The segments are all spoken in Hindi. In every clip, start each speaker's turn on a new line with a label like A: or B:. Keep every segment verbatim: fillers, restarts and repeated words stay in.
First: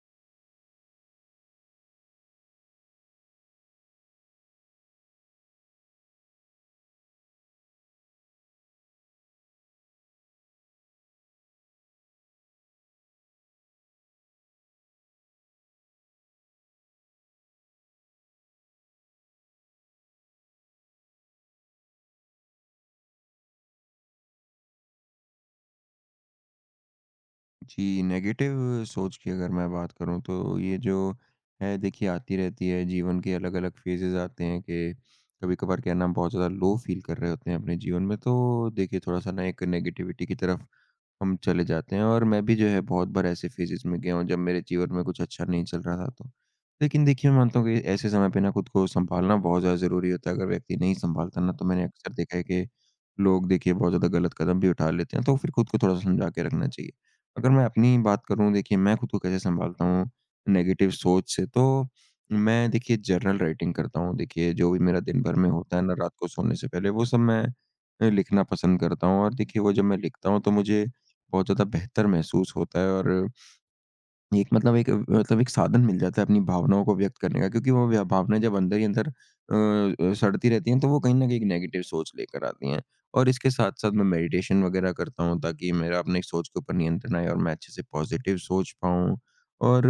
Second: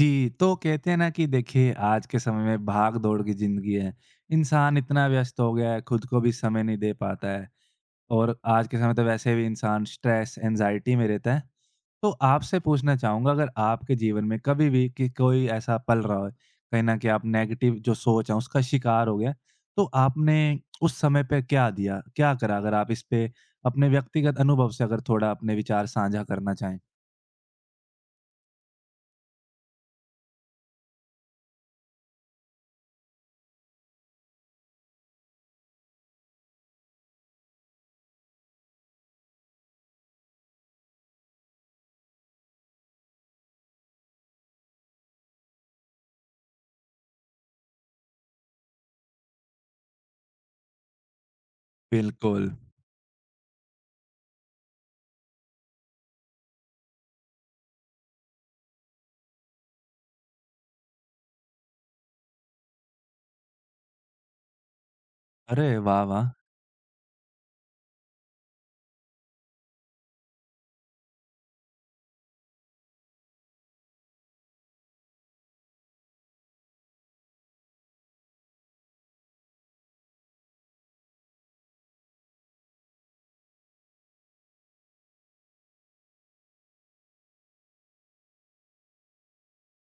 A: जी, तो कहते हैं ना कि देखिए आज के समय में भाग-दौड़ की ज़िंदगी है। इंसान इतना व्यस्त हो गया है, खुद को भी समय नहीं दे पाता है और आज के समय तो वैसे भी इंसान स्ट्रेस, एंग्ज़ायटी में रहता है। तो आपसे पूछना चाहूँगा अगर आपके जीवन में कभी भी कि कोई ऐसा पल रहा हो, कहीं न कहीं आप नेगेटिव जो सोच है उसका शिकार हो गए, तो आपने उस समय पे क्या दिया? क्या करा? अगर आप इस पे अपने व्यक्तिगत अनुभव से अगर थोड़ा अपने विचार साझा करना चाहें?
B: जी, नेगेटिव सोच की अगर मैं बात करूँ तो ये जो है देखिए आती रहती है। जीवन के अलग-अलग फ़ेजेज़ आते हैं कि कभी-कभार क्या है ना हम बहुत ज़्यादा लो फ़ील कर रहे होते हैं अपने जीवन में, तो देखिए थोड़ा-सा ना एक नेगेटिविटी की तरफ हम चले जाते हैं और मैं भी जो है बहुत बार ऐसे फेजेस में गया हूँ जब मेरे जीवन में कुछ अच्छा नहीं चल रहा था तो। लेकिन देखिए मैं मानता हूँ कि ऐसे समय पे ना खुद को सँभालना बहुत ज़्यादा ज़रूरी होता है। अगर व्यक्ति नहीं सँभालता ना तो मैंने अक्सर देखा है
A: बिल्कुल।
B: कि लोग देखिए बहुत ज़्यादा गलत कदम भी उठा लेते हैं, तो फिर खुद को थोड़ा-सा समझा के रखना चाहिए। अगर मैं अपनी बात करूँ, देखिए मैं खुद को कैसे सँभालता हूँ नेगेटिव सोच से, तो मैं देखिए जर्नल राइटिंग करता हूँ। देखिए जो भी मेरा दिन भर में
A: अरे
B: होता है ना
A: वाह,
B: रात को
A: वाह!
B: सोने से पहले वो सब मैं अ, लिखना पसंद करता हूँ। और देखिए वो जब मैं लिखता हूँ तो मुझे बहुत ज़्यादा बेहतर महसूस होता है और एक मतलब एक मतलब एक साधन मिल जाता है अपनी भावनाओं को व्यक्त करने का, क्योंकि वो व्या- भावनाएं जब अंदर ही अंदर अ, अ, सड़ती रहती हैं तो वो कहीं ना कहीं एक नेगेटिव सोच लेकर आती हैं। और इसके साथ साथ मैं मेडिटेशन वगैरह करता हूँ ताकि मेरा अपने सोच के ऊपर नियंत्रण आए और मैं अच्छे से पॉजिटिव सोच पाऊँ। और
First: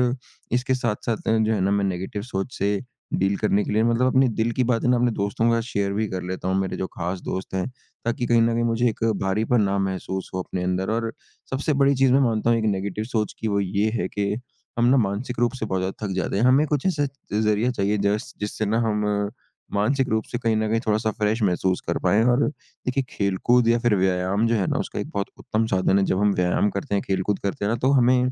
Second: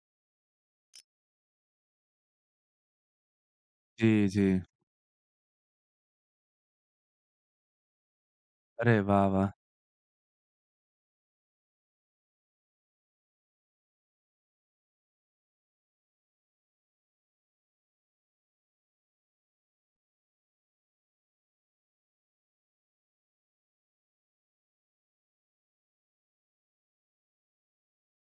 B: इसके साथ साथ अ, जो है ना मैं नेगेटिव सोच से डील करने के लिए मतलब
A: जी,
B: अपने
A: जी।
B: दिल की बातें ना अपने दोस्तों के साथ शेयर भी कर लेता हूँ, मेरे जो खास दोस्त हैं, ताकि कहीं ना कहीं मुझे
A: अरे
B: एक
A: वाह, वाह!
B: भारीपन ना महसूस हो अपने अंदर। और सबसे बड़ी चीज़ मैं मानता हूँ एक नेगेटिव सोच की वो ये है कि हम ना मानसिक रूप से बहुत ज़्यादा थक जाते हैं। हमें कुछ ऐसा ज़रिया चाहिए जस जिससे ना हम अ, मानसिक रूप से कहीं न कहीं थोड़ा-सा फ्रेश महसूस कर पाएँ, और देखिए खेलकूद या फिर व्यायाम जो है ना उसका एक बहुत उत्तम साधन है। जब हम व्यायाम करते हैं, खेलकूद करते हैं ना, तो हमें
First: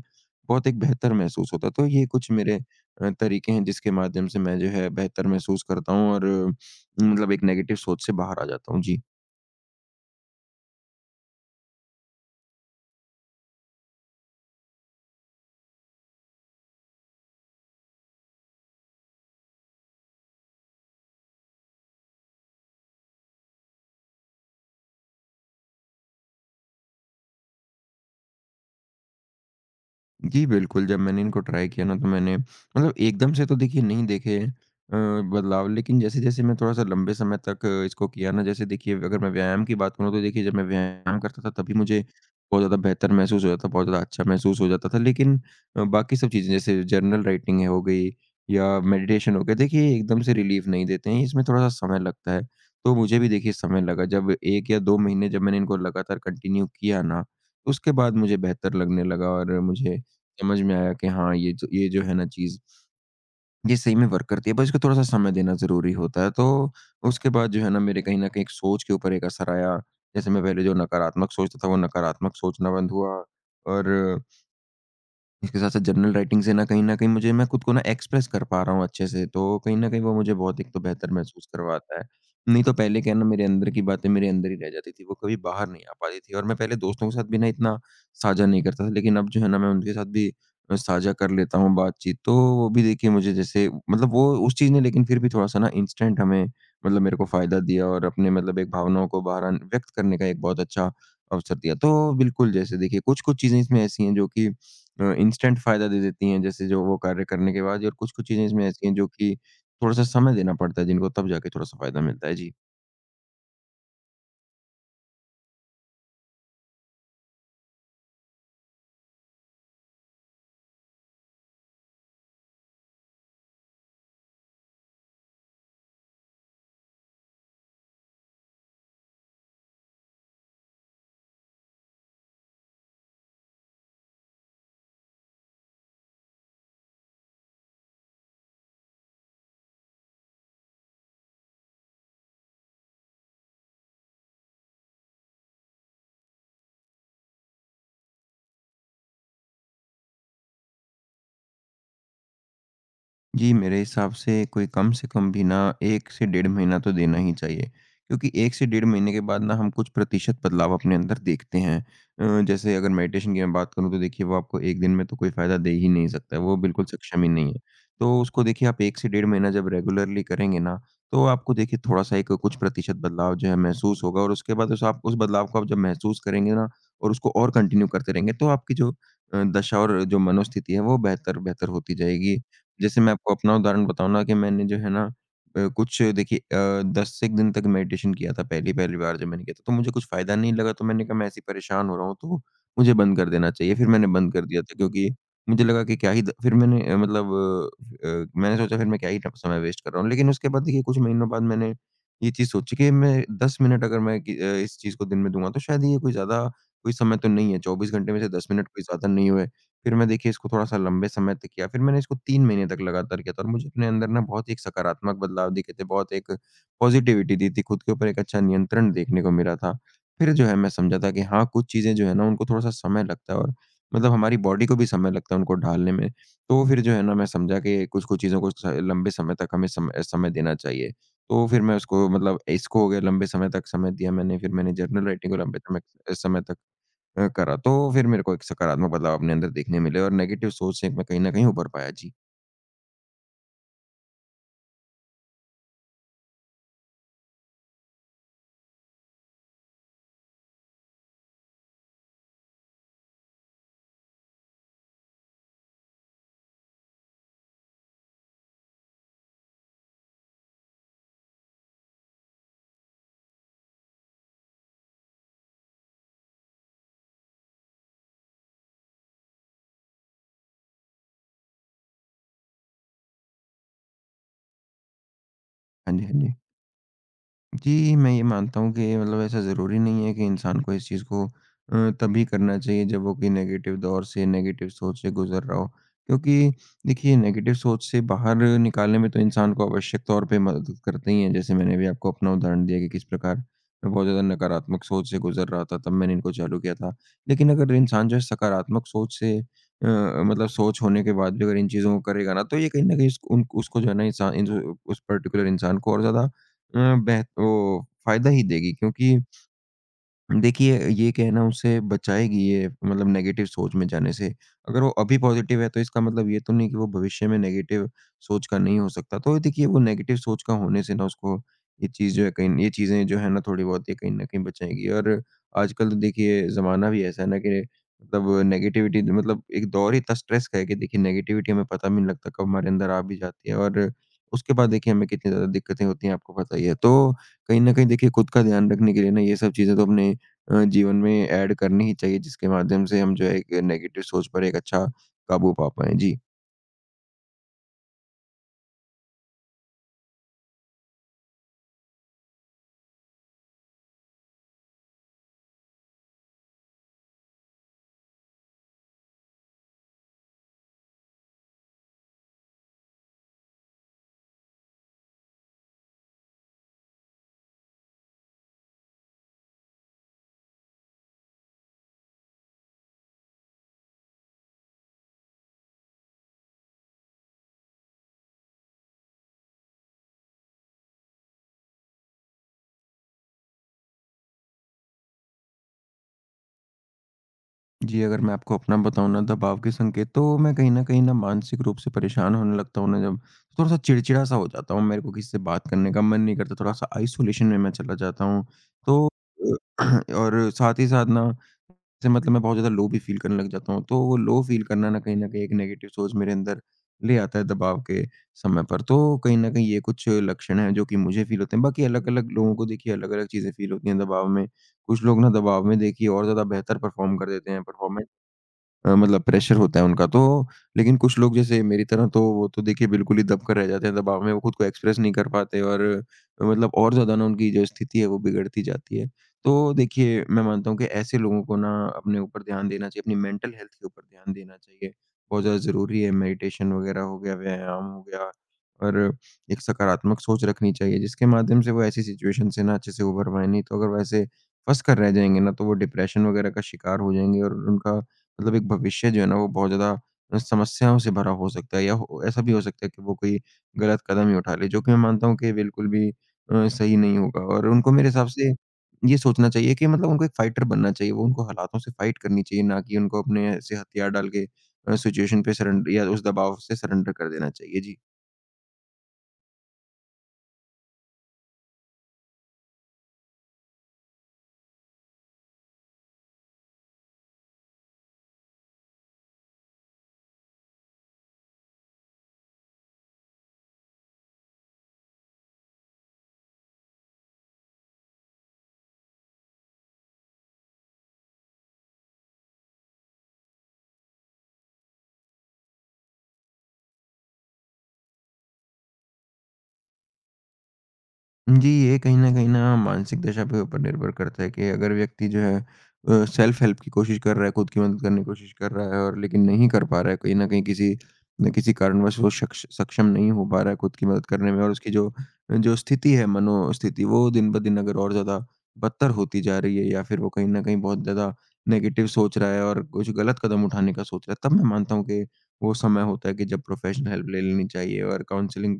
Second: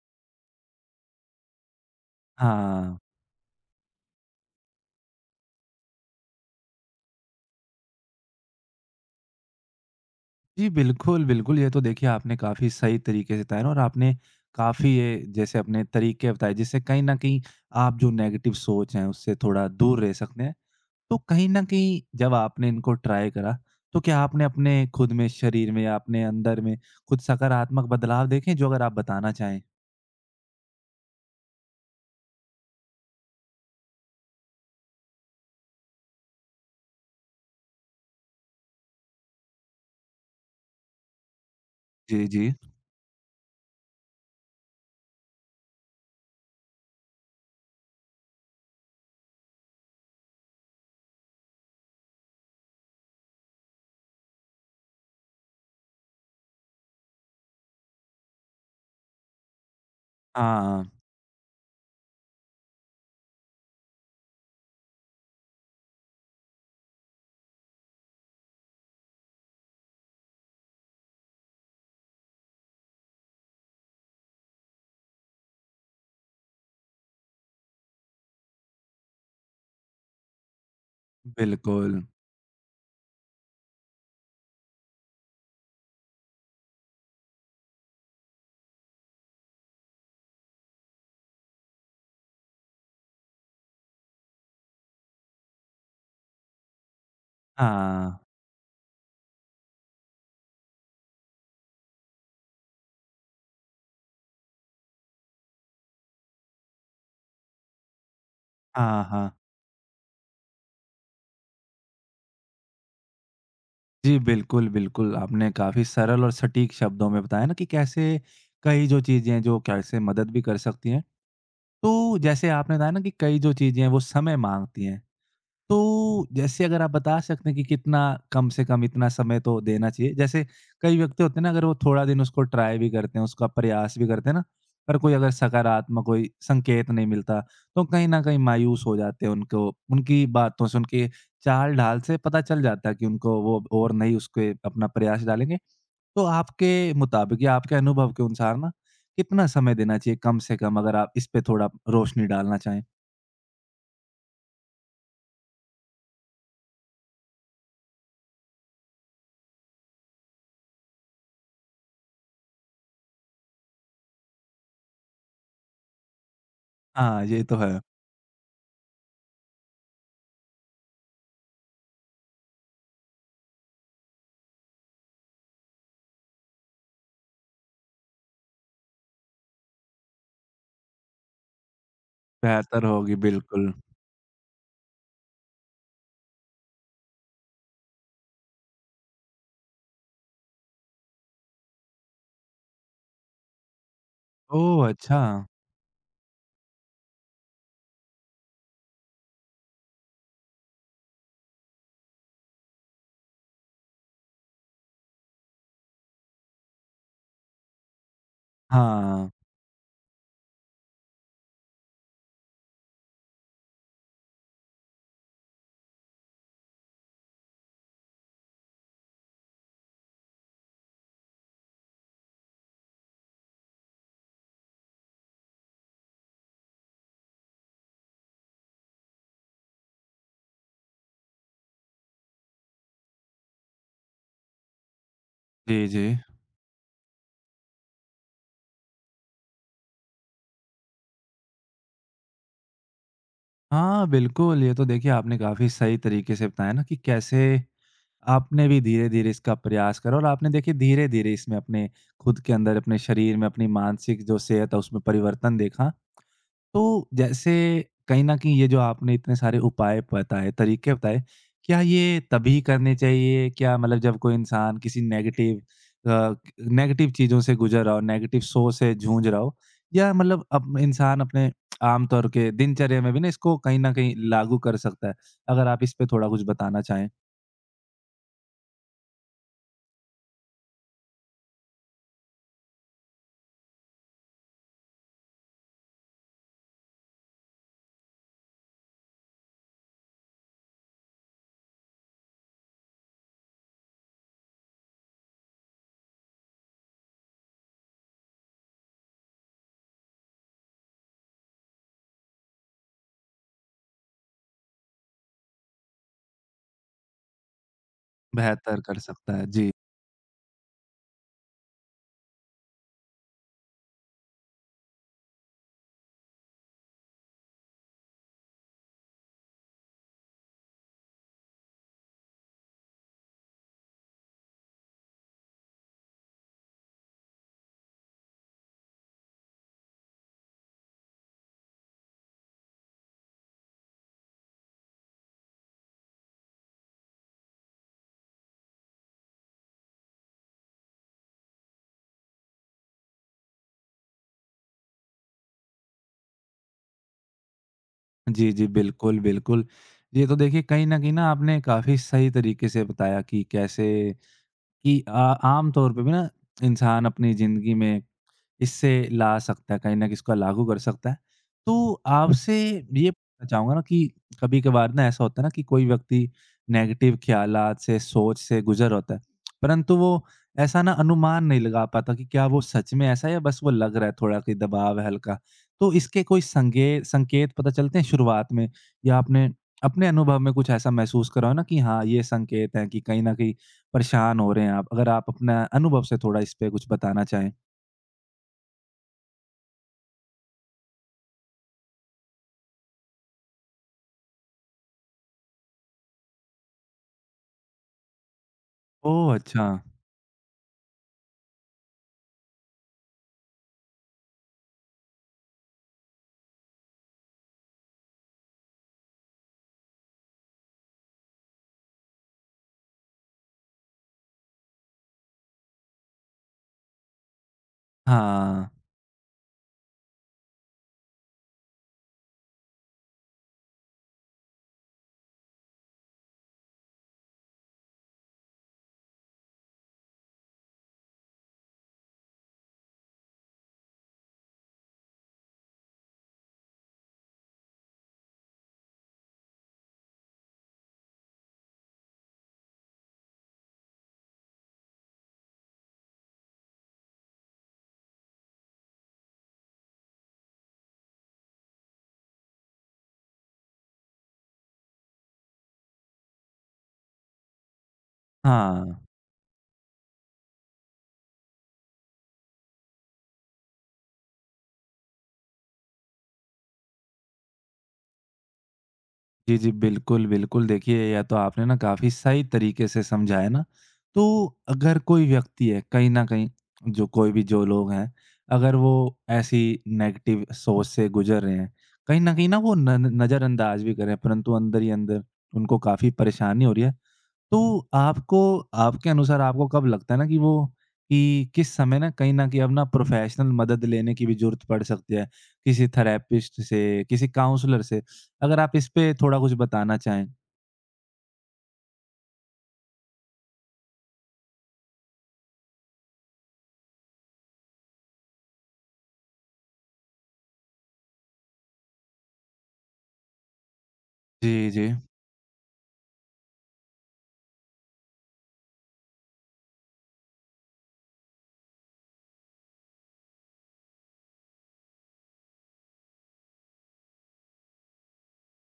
B: बहुत एक बेहतर महसूस होता है। तो ये कुछ मेरे
A: हाँ।
B: अ, तरीके हैं जिसके माध्यम से मैं जो है बेहतर महसूस करता हूँ और अ, मतलब एक नेगेटिव सोच से बाहर आ जाता हूँ। जी।
A: जी, बिल्कुल, बिल्कुल, ये तो देखिए आपने काफ़ी सही तरीके से बताया ना और आपने काफ़ी ये जैसे अपने तरीके बताए जिससे कहीं न कहीं आप जो नेगेटिव सोच है उससे थोड़ा दूर रह सकते हैं। तो कहीं न कहीं जब आपने इनको ट्राई करा, तो क्या आपने अपने खुद में शरीर में या अपने अंदर में कुछ सकारात्मक बदलाव देखे जो अगर आप बताना चाहें?
B: जी, बिल्कुल, जब मैंने इनको ट्राई किया ना, तो मैंने मतलब एकदम से तो देखिए नहीं देखे अ, बदलाव, लेकिन जैसे-जैसे मैं थोड़ा-सा लंबे समय तक अ, इसको किया ना, जैसे देखिए अगर मैं व्यायाम की बात करूँ तो देखिए जब मैं व्यायाम करता था तभी मुझे
A: जी, जी।
B: बहुत ज़्यादा बेहतर महसूस हो जाता, बहुत ज़्यादा अच्छा महसूस हो जाता था। लेकिन अ, बाकी सब चीज़ें जैसे जर्नल राइटिंग है हो गई या मेडिटेशन हो गया, देखिए एकदम से रिलीफ़ नहीं देते हैं, इसमें थोड़ा-सा समय लगता है। तो मुझे भी देखिए समय लगा। जब एक या दो महीने जब मैंने इनको लगातार कंटिन्यू किया ना, उसके बाद मुझे बेहतर लगने लगा और मुझे समझ में
A: हाँ,
B: आया कि हाँ, ये जो ये जो है ना चीज़, ये सही में वर्क करती है, बस इसको थोड़ा-सा समय देना ज़रूरी होता है। तो उसके बाद जो है ना मेरे कहीं न कहीं एक सोच के ऊपर एक असर आया। जैसे मैं पहले जो नकारात्मक सोचता था, वो नकारात्मक सोचना बंद हुआ, और इसके साथ-साथ जर्नल राइटिंग से ना कहीं न कहीं मुझे मैं खुद को ना एक्सप्रेस कर पा रहा हूँ अच्छे से, तो कहीं न कहीं वो मुझे बहुत एक तो बेहतर महसूस करवाता
A: बिल्कुल।
B: है। नहीं तो पहले क्या है ना, मेरे अंदर की बातें मेरे अंदर ही रह जाती थी, वो कभी बाहर नहीं आ पाती थी, और मैं पहले दोस्तों के साथ भी ना इतना साझा नहीं करता था, लेकिन अब जो है ना मैं उनके साथ भी अ, साझा कर लेता हूँ बातचीत, तो वो भी देखिए मुझे जैसे मतलब वो उस चीज़ ने लेकिन फिर भी थोड़ा-सा ना इंस्टेंट हमें मतलब मेरे को फ़ायदा दिया और
A: हाँ,
B: अपने मतलब एक भावनाओं को बाहर आन- व्यक्त करने का एक बहुत अच्छा अवसर दिया। तो बिल्कुल, जैसे देखिए कुछ-कुछ चीज़ें इसमें ऐसी हैं जो कि अ, इंस्टेंट फ़ायदा दे देती हैं, जैसे जो वो कार्य करने के बाद ही, और कुछ-कुछ चीज़ें इसमें ऐसी हैं
A: हाँ,
B: जो कि
A: हाँ।
B: थोड़ा-सा समय देना पड़ता है जिनको, तब जाके थोड़ा-सा फ़ायदा मिलता है। जी।
A: जी, बिल्कुल, बिल्कुल। आपने काफ़ी सरल और सटीक शब्दों में बताया ना कि कैसे कई जो चीज़ें हैं, जो कैसे मदद भी कर सकती हैं। तो जैसे आपने बताया ना कि कई जो चीज़ें हैं, वो समय माँगती हैं। तो जैसे अगर आप बता सकते हैं कि कितना कम से कम इतना समय तो देना चाहिए। जैसे कई व्यक्ति होते हैं ना अगर वो थोड़ा दिन उसको ट्राई भी करते हैं, उसका प्रयास भी करते हैं ना, पर कोई अगर सकारात्मक कोई संकेत नहीं मिलता, तो कहीं न कहीं मायूस हो जाते हैं उनको उनकी बातों से, उनके चाल-ढाल से पता चल जाता है कि उनको वो और नहीं उसके अपना प्रयास डालेंगे। तो आपके मुताबिक या आपके अनुभव के अनुसार ना कितना समय देना चाहिए कम से कम अगर आप इस पे थोड़ा रोशनी डालना चाहें?
B: जी, मेरे हिसाब से कोई कम से कम भी ना एक से डेढ़ महीना तो देना ही चाहिए। क्योंकि एक से डेढ़ महीने के बाद ना हम कुछ प्रतिशत बदलाव अपने अंदर देखते हैं। अ, जैसे अगर मेडिटेशन की मैं बात करूँ, तो देखिए वो आपको एक दिन में तो कोई फ़ायदा दे ही नहीं सकता है, वो बिल्कुल सक्षम
A: हाँ,
B: ही
A: ये
B: नहीं
A: तो
B: है।
A: है।
B: तो उसको देखिए आप एक से डेढ़ महीना जब रेगुलरली करेंगे ना, तो आपको देखिए थोड़ा-सा एक कुछ प्रतिशत बदलाव जो है महसूस होगा, और उसके बाद उस आप उस बदलाव को आप जब महसूस करेंगे ना और उसको और कंटिन्यू करते रहेंगे, तो आपकी जो अ, दशा और जो मनोस्थिति है वो बेहतर-बेहतर होती जाएगी।
A: बेहतर
B: जैसे मैं
A: होगी,
B: आपको अपना
A: बिल्कुल।
B: उदाहरण बताऊँ ना कि मैंने जो है ना अ, कुछ देखिए अ, दस एक दिन तक मेडिटेशन किया था पहली-पहली बार जब मैंने किया था, तो मुझे कुछ फ़ायदा नहीं लगा, तो मैंने कहा मैं ऐसे ही परेशान हो रहा हूँ, तो मुझे बंद कर देना चाहिए। फिर मैंने बंद कर दिया था,
A: ओह!
B: क्योंकि
A: अच्छा।
B: मुझे लगा कि क्या ही द फिर मैंने अ, मतलब अ अ, मैंने सोचा फिर मैं क्या ही ट समय वेस्ट कर रहा हूँ। लेकिन उसके बाद देखिए कुछ महीनों बाद मैंने ये चीज़ सोची कि मैं दस मिनट अगर मैं कि अ, इस चीज़ को दिन में दूँगा, तो शायद ये कोई ज़्यादा कोई समय तो नहीं है, चौबीस घंटे में से दस मिनट कोई ज़्यादा
A: हाँ।
B: नहीं हुए। फिर मैं देखिए इसको थोड़ा-सा लंबे समय तक किया, फिर मैंने इसको तीन महीने तक लगातार किया था और मुझे अपने अंदर ना बहुत ही एक सकारात्मक बदलाव दिखे थे, बहुत एक पॉज़िटिविटी दी थी, खुद के ऊपर एक अच्छा नियंत्रण देखने को मिला था। फिर जो है मैं समझा था कि हाँ, कुछ चीज़ें जो है ना उनको थोड़ा-सा समय लगता है, और मतलब हमारी बॉडी को भी समय लगता है उनको ढालने में। तो फिर जो है ना मैं समझा कि कुछ-कुछ चीज़ों को स लंबे समय तक हमें समय समय देना चाहिए। तो फिर मैं उसको मतलब इसको हो गया लंबे समय तक समय दिया मैंने, फिर मैंने जर्नल राइटिंग को लंबे समय
A: जी, जी।
B: समय तक अ, करा, तो फिर मेरे को एक सकारात्मक बदलाव अपने अंदर देखने मिले और नेगेटिव सोच से मैं कहीं न कहीं उभर पाया। जी।
A: हाँ, बिल्कुल, ये तो देखिए आपने काफ़ी सही तरीके से बताया ना कि कैसे आपने भी धीरे-धीरे इसका प्रयास करा और आपने देखिए धीरे-धीरे इसमें अपने खुद के अंदर, अपने शरीर में, अपनी मानसिक जो सेहत है उसमें परिवर्तन देखा। तो जैसे कहीं न कहीं ये जो आपने इतने सारे उपाय बताए, तरीके बताए, क्या ये तभी करने चाहिए? क्या मतलब जब कोई इंसान किसी नेगेटिव अ, नेगेटिव चीज़ों से गुज़र रहा हो, नेगेटिव सोच से जूझ रहा हो या मतलब अप इंसान अपने आम तौर के दिनचर्या में भी ना इसको कहीं न कहीं लागू कर सकता है? अगर आप इस
B: हाँ
A: पे
B: जी, हाँ
A: थोड़ा
B: जी।
A: कुछ बताना चाहें,
B: जी, मैं ये मानता हूँ कि मतलब ऐसा ज़रूरी नहीं है कि इंसान को इस चीज़ को अ, तभी करना चाहिए जब वो कोई नेगेटिव दौर से, नेगेटिव सोच से गुज़र रहा हो। क्योंकि देखिए नेगेटिव सोच से बाहर निकालने में तो इंसान को आवश्यक तौर पे मदद करते ही हैं। जैसे मैंने भी आपको अपना उदाहरण दिया कि किस प्रकार मैं बहुत ज़्यादा नकारात्मक सोच से गुज़र रहा था, तब मैंने इनको चालू किया था। लेकिन अगर इंसान जो है सकारात्मक सोच से अ, मतलब सोच होने के बाद भी अगर इन चीज़ों को करेगा ना, तो ये कहीं न कहीं इसक उन उसको जो है ना इंसान इन जो उस पर्टिकुलर इंसान को और ज़्यादा अ, बेह वो फ़ायदा ही देगी,
A: बेहतर कर
B: क्योंकि
A: सकता है। जी।
B: देखिए, ये कहना उसे बचाएगी, ये मतलब नेगेटिव सोच में जाने से। अगर वो अभी पॉज़िटिव है तो इसका मतलब ये तो नहीं कि वो भविष्य में नेगेटिव सोच का नहीं हो सकता। तो देखिए वो नेगेटिव सोच का होने से ना उसको ये चीज़ जो है कहीं ये चीज़ें जो है ना थोड़ी बहुत ये कहीं न कहीं बचाएँगी। और आजकल तो देखिए ज़माना भी ऐसा है ना कि मतलब नेगेटिविटी मतलब एक दौर ही इतना स्ट्रेस का है कि देखिए नेगेटिविटी हमें पता भी नहीं लगता कब हमारे अंदर आ भी जाती है। और उसके बाद देखिए हमें कितनी ज़्यादा दिक्कतें होती हैं, आपको पता ही है। तो कहीं न कहीं देखिए खुद का ध्यान रखने के लिए ना ये सब चीज़ें तो अपने अ, जीवन में ऐड करनी ही चाहिए, जिसके माध्यम से हम जो है एक नेगेटिव सोच पर एक अच्छा काबू पा पाएँ? जी।
A: जी, जी, बिल्कुल, बिल्कुल। ये तो देखिए कहीं न कहीं ना आपने काफ़ी सही तरीके से बताया कि कैसे कि अ, आम तौर पे भी ना इंसान अपनी ज़िंदगी में इससे ला सकता है, कहीं न कहीं इसको लागू कर सकता है। तो आपसे ये पूछना चाहूँगा ना कि कभी-कभार ना ऐसा होता है ना कि कोई व्यक्ति नेगेटिव ख़्यालात से, सोच से गुज़र होता है, परंतु वो ऐसा ना अनुमान नहीं लगा पाता कि क्या वो सच में ऐसा है या बस वो लग रहा है थोड़ा कि दबाव है हल्का। तो इसके कोई संगे संकेत पता चलते हैं शुरुआत में या आपने अपने अनुभव में कुछ ऐसा महसूस करा हो ना कि हाँ, ये संकेत हैं कि कहीं न कहीं परेशान हो रहे हैं आप? अगर आप अपना अनुभव से थोड़ा इस पे कुछ बताना चाहें।
B: जी, अगर मैं आपको अपना बताऊँ ना दबाव के संकेत, तो मैं कहीं न कहीं ना मानसिक रूप से परेशान होने लगता हूँ ना जब, थोड़ा-सा चिड़चिड़ा सा हो जाता हूँ, मेरे को किसी से बात करने का मन नहीं करता, थोड़ा-सा आइसोलेशन में मैं चला जाता हूँ। तो
A: ओह! अच्छा।
B: अ, और साथ ही साथ ना से मतलब मैं बहुत ज़्यादा लो भी फ़ील करने लग जाता हूँ, तो वो लो फ़ील करना ना कहीं न कहीं एक नेगेटिव सोच मेरे अंदर ले आता है दबाव के समय पर। तो कहीं न कहीं ये कुछ लक्षण हैं जो कि मुझे फ़ील होते हैं। बाकी अलग-अलग लोगों को देखिए अलग-अलग चीज़ें फ़ील होती हैं दबाव में। कुछ लोग ना दबाव में देखिए और ज़्यादा बेहतर परफ़ॉर्म कर देते हैं, परफॉर्मेंस
A: हाँ,
B: अ, मतलब प्रेशर होता है उनका, तो लेकिन कुछ लोग जैसे मेरी तरह, तो वो तो देखिए बिल्कुल ही दबकर रह जाते हैं दबाव में, वो खुद को एक्सप्रेस नहीं कर पाते और अ, मतलब और ज़्यादा ना उनकी जो स्थिति है वो बिगड़ती जाती है। तो देखिए मैं मानता हूँ कि ऐसे लोगों को ना अपने ऊपर ध्यान देना चाहिए, अपनी मेंटल हेल्थ के ऊपर ध्यान देना चाहिए। बहुत ज़्यादा ज़रूरी है, मेडिटेशन वगैरह हो गया, व्यायाम हो गया और एक सकारात्मक सोच रखनी चाहिए जिसके माध्यम से वो ऐसी सिचुएशन से ना अच्छे से उभर पाएँ। नहीं तो अगर वैसे फँस कर रह जाएँगे ना, तो वो डिप्रेशन वगैरह का शिकार हो जाएँगे और उनका मतलब एक भविष्य जो है ना वो बहुत ज़्यादा अ, समस्याओं से भरा हो सकता है, या हो ऐसा भी हो सकता है कि वो कोई गलत कदम ही उठा ले, जो कि मैं मानता हूँ कि बिल्कुल भी अ, सही नहीं होगा और उनको मेरे हिसाब से
A: हाँ।
B: ये सोचना चाहिए कि मतलब उनको एक फाइटर बनना चाहिए, वो उनको हालातों से फाइट करनी चाहिए, ना कि उनको अपने ऐसे हथियार डाल के अ, सिचुएशन पे सरेंडर या उस दबाव से सरेंडर कर देना चाहिए। जी।
A: जी, जी, बिल्कुल, बिल्कुल। देखिए, यह तो आपने ना काफ़ी सही तरीके से समझाया ना। तो अगर कोई व्यक्ति है, कहीं न कहीं जो कोई भी जो लोग हैं, अगर वो ऐसी नेगेटिव सोच से गुज़र रहे हैं, कहीं न कहीं ना वो न न नज़रअंदाज़ भी कर रहे हैं, परंतु अंदर ही अंदर उनको काफ़ी परेशानी हो रही है। तो आपको आपके अनुसार आपको कब लगता है ना कि वो कि किस समय ना कहीं न कहीं अब ना प्रोफ़ेशनल मदद लेने की भी ज़रूरत पड़ सकती है, किसी थेरेपिस्ट से, किसी काउंसलर से? अगर आप इस पे थोड़ा कुछ बताना चाहें।
B: जी, ये कहीं न कहीं ना मानसिक दशा पे ऊपर निर्भर करता है कि अगर व्यक्ति जो है अ, सेल्फ हेल्प की कोशिश कर रहा है, खुद की मदद करने की कोशिश कर रहा है और लेकिन नहीं कर पा रहा है, कहीं न कहीं किसी न किसी कारणवश वो शक्ष सक्षम नहीं हो पा रहा है खुद की मदद करने में,
A: जी,
B: और उसकी
A: जी।
B: जो जो स्थिति है, मनोस्थिति, वो दिन-ब-दिन अगर और ज़्यादा बदतर होती जा रही है या फिर वो कहीं न कहीं बहुत ज़्यादा नेगेटिव सोच रहा है और कुछ गलत कदम उठाने का सोच रहा है, तब मैं मानता हूँ कि वो समय होता है कि जब प्रोफ़ेशनल हेल्प ले लेनी चाहिए और काउंसलिंग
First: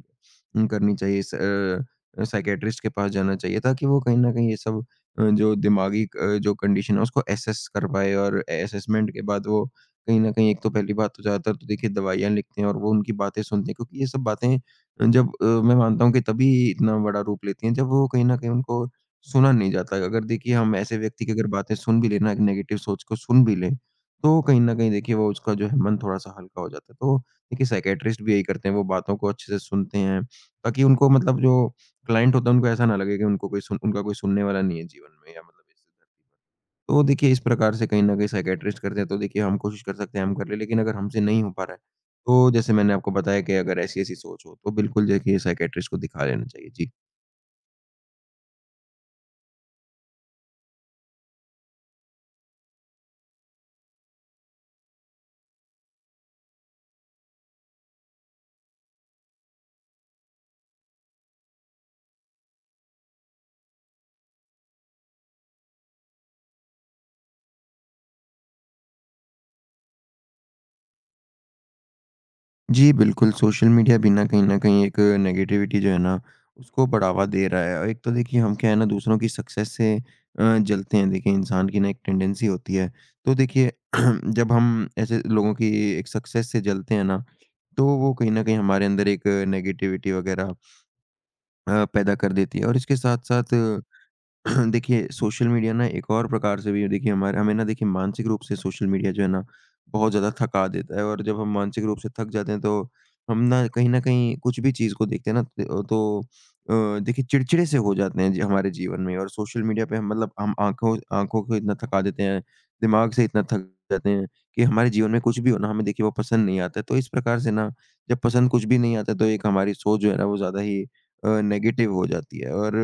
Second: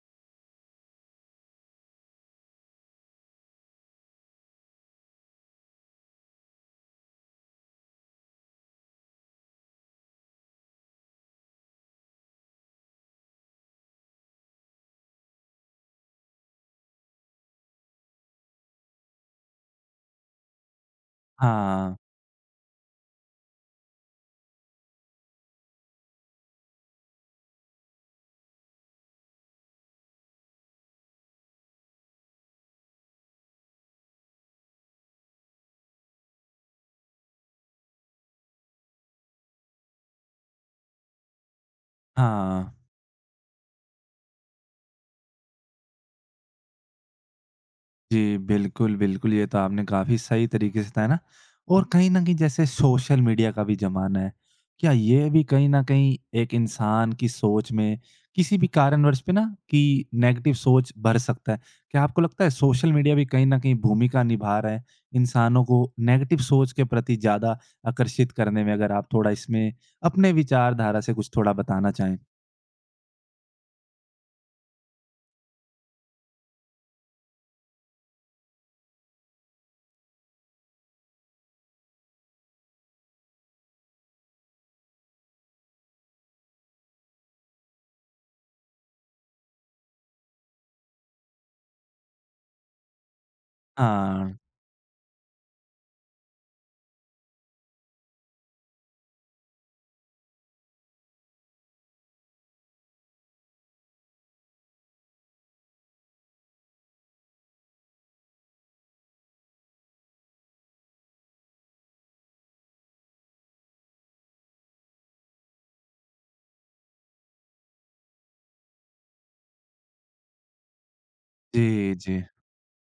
B: उम, करनी चाहिए। स अ अ, साइकियाट्रिस्ट के पास जाना चाहिए ताकि वो कहीं न कहीं ये सब अ, जो दिमागी अ, जो कंडीशन है उसको असेस कर पाए और असेसमेंट के बाद वो कहीं न कहीं, एक तो पहली बात तो ज़्यादातर तो देखिए दवाइयाँ लिखते हैं और वो उनकी बातें सुनते हैं, क्योंकि ये सब बातें अ, जब अ, मैं मानता हूँ कि तभी इतना बड़ा रूप लेती हैं जब वो कहीं न कहीं उनको सुना नहीं जाता है। अगर देखिए हम ऐसे व्यक्ति की अगर बातें
A: हाँ,
B: सुन भी लें ना, एक नेगेटिव सोच को सुन भी लें, तो कहीं न कहीं देखिए वो उसका जो है मन थोड़ा-सा हल्का हो जाता है। तो देखिए साइकियाट्रिस्ट भी यही करते हैं, वो बातों को अच्छे से सुनते हैं ताकि उनको मतलब जो क्लाइंट होता है उनको ऐसा ना लगे कि उनको कोई सुन उनका कोई सुनने वाला नहीं है जीवन में या मतलब इस धरती पर। तो देखिए इस प्रकार से कहीं न कहीं साइकियाट्रिस्ट करते हैं, तो देखिए हम कोशिश कर सकते हैं हम कर लें, लेकिन अगर हमसे नहीं हो पा रहा है, तो जैसे
A: हाँ।
B: मैंने आपको बताया कि अगर ऐसी-ऐसी सोच हो, तो बिल्कुल देखिए साइकियाट्रिस्ट को दिखा लेना चाहिए। जी।
A: जी, बिल्कुल, बिल्कुल, ये तो आपने काफ़ी सही तरीके से बताया ना और कहीं न कहीं जैसे सोशल मीडिया का भी ज़माना है, क्या ये भी कहीं न कहीं एक इंसान की सोच में किसी भी कारणवश पे ना कि नेगेटिव सोच भर सकता है? क्या आपको लगता है सोशल मीडिया भी कहीं न कहीं भूमिका निभा रहा है, इंसानों को नेगेटिव सोच के प्रति ज़्यादा आकर्षित करने में? अगर आप थोड़ा इसमें अपने विचारधारा से कुछ थोड़ा बताना चाहें।
B: जी, बिल्कुल, सोशल मीडिया भी ना कहीं न कहीं एक नेगेटिविटी जो है ना, उसको बढ़ावा दे रहा है। और एक तो देखिए हम क्या है ना दूसरों की सक्सेस से अ, जलते हैं। देखिए इंसान की ना एक टेंडेंसी होती है। तो देखिए जब हम ऐसे लोगों की एक सक्सेस से जलते हैं ना, तो वो कहीं न कहीं हमारे अंदर एक नेगेटिविटी वग़ैरह अ, पैदा कर देती है और इसके साथ-साथ
A: हाँ।
B: देखिए सोशल मीडिया ना एक और प्रकार से भी देखिए हमारे हमें ना देखिए मानसिक रूप से सोशल मीडिया जो है ना बहुत ज़्यादा थका देता है और जब हम मानसिक रूप से थक जाते हैं, तो हम ना कहीं न कहीं कुछ भी चीज़ को देखते हैं ना, तो तो अ, देखिए चिड़चिड़े से हो जाते हैं जी हमारे जीवन में, और सोशल मीडिया पे हम मतलब हम आँखों आँखों को इतना थका देते हैं, दिमाग से इतना थक जाते हैं कि हमारे जीवन में कुछ भी हो ना, हमें देखिए वो पसंद नहीं आता है। तो इस प्रकार से ना जब पसंद कुछ भी नहीं आता है तो एक हमारी सोच जो है ना वो ज़्यादा ही अ, नेगेटिव
A: जी,
B: हो
A: जी।
B: जाती है और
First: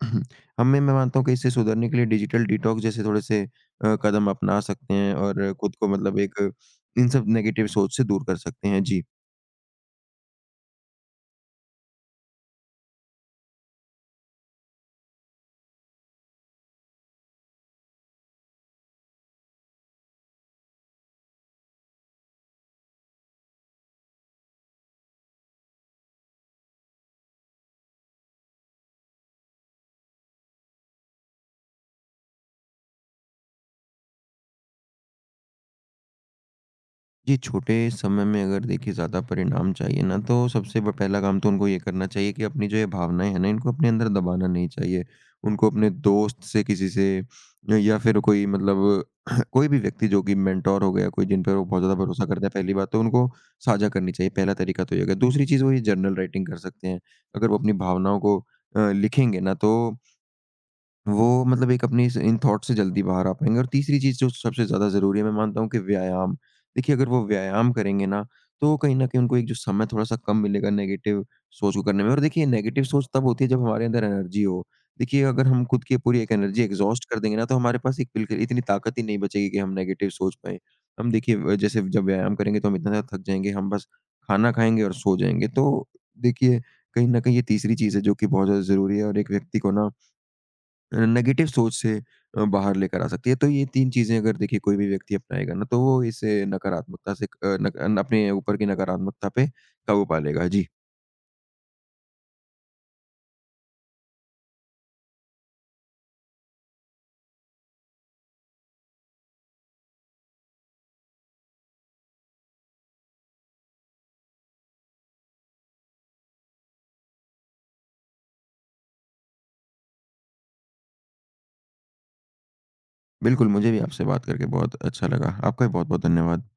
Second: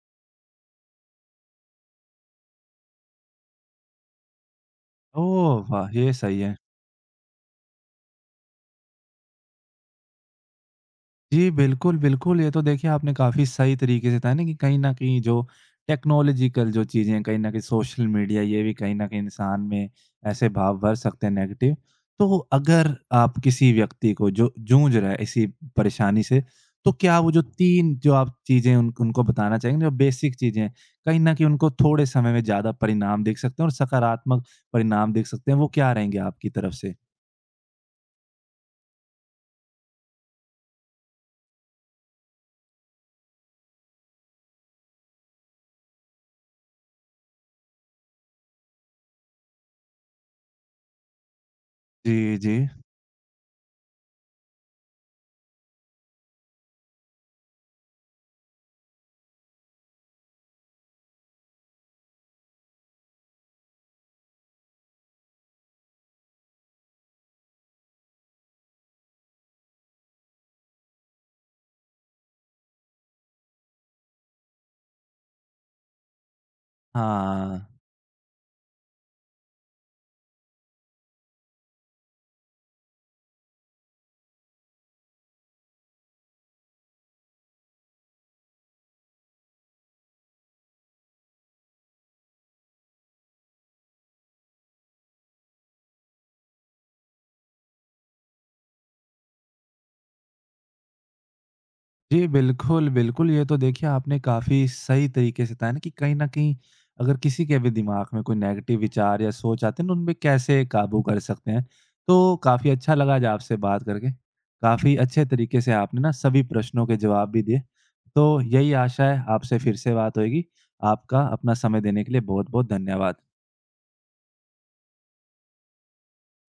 B: हमें, मैं मानता हूँ कि इससे सुधरने के लिए डिजिटल डिटॉक्स जैसे थोड़े से अ, कदम अपना सकते हैं और
A: ओह
B: खुद
A: वाह!
B: को
A: ये
B: मतलब
A: सही
B: एक
A: है।
B: इन सब नेगेटिव सोच से दूर कर सकते हैं। जी।
A: जी, बिल्कुल, बिल्कुल। ये तो देखिए आपने काफ़ी सही तरीके से बताया ना कि कहीं न कहीं जो टेक्नोलॉजिकल जो चीज़ें हैं, कहीं न कहीं सोशल मीडिया ये भी कहीं न कहीं इंसान में ऐसे भाव भर सकते हैं नेगेटिव। तो अगर आप किसी व्यक्ति को जो जूझ रहा है इसी परेशानी से, तो क्या वो जो तीन जो आप चीज़ें उन उनको बताना चाहेंगे जो बेसिक चीज़ें हैं, कहीं न कहीं उनको थोड़े समय में ज़्यादा परिणाम दिख सकते हैं और सकारात्मक परिणाम दिख सकते हैं, वो क्या रहेंगे आपकी तरफ से?
B: जी, छोटे समय में अगर देखिए ज़्यादा परिणाम चाहिए ना, तो सबसे ब पहला काम तो उनको ये करना चाहिए कि अपनी जो ये भावनाएँ हैं ना इनको अपने अंदर दबाना नहीं चाहिए। उनको अपने दोस्त से किसी से या फिर कोई मतलब कोई भी व्यक्ति जो कि मेंटोर हो गया, कोई जिन पर वो बहुत ज़्यादा भरोसा
A: जी,
B: करते हैं,
A: जी।
B: पहली बात तो उनको साझा करनी चाहिए, पहला तरीका तो ये हो गया। दूसरी चीज़, वो ये जर्नल राइटिंग कर सकते हैं। अगर वो अपनी भावनाओं को अ, लिखेंगे ना तो वो मतलब एक अपनी इस इन थॉट से जल्दी बाहर आ पाएँगे, और तीसरी चीज़ जो सबसे ज़्यादा ज़रूरी है मैं मानता हूँ, कि व्यायाम। देखिए अगर वो व्यायाम करेंगे ना, तो कहीं न कहीं उनको एक जो समय थोड़ा-सा कम मिलेगा नेगेटिव सोच को करने में, और देखिए नेगेटिव सोच तब होती है जब हमारे अंदर एनर्जी हो। देखिए अगर हम खुद की पूरी एक एनर्जी एग्ज़ॉस्ट कर देंगे ना, तो
A: हाँ।
B: हमारे पास एक बिल्कुल इतनी ताकत ही नहीं बचेगी कि हम नेगेटिव सोच पाएँ। हम देखिए अ, जैसे जब व्यायाम करेंगे तो हम इतना ज़्यादा थक जाएँगे, हम बस खाना खाएँगे और सो जाएँगे। तो देखिए कहीं न कहीं ये तीसरी चीज़ है जो कि बहुत ज़्यादा ज़रूरी है और एक व्यक्ति को ना नेगेटिव सोच से अ, बाहर लेकर आ सकती है। तो ये तीन चीज़ें अगर देखिए कोई भी व्यक्ति अपनाएगा ना, तो वो इस अ, नकारात्मकता से अ, नक अन अपने ऊपर की नकारात्मकता पे काबू पा लेगा। जी,
A: जी, बिल्कुल, बिल्कुल। ये तो देखिए आपने काफ़ी सही तरीके से बताया ना कि कहीं न कहीं अगर किसी के भी दिमाग में कोई नेगेटिव विचार या सोच आते हैं, तो उनपे कैसे काबू कर सकते हैं। तो काफ़ी अच्छा लगा आज आपसे बात करके। काफ़ी अच्छे तरीके से आपने ना सभी प्रश्नों के जवाब भी दिए। तो यही आशा है आपसे फिर से बात होएगी। आपका अपना समय देने के लिए बहुत-बहुत धन्यवाद।
B: बिल्कुल मुझे भी आपसे बात करके बहुत अच्छा लगा। आपका भी बहुत-बहुत धन्यवाद।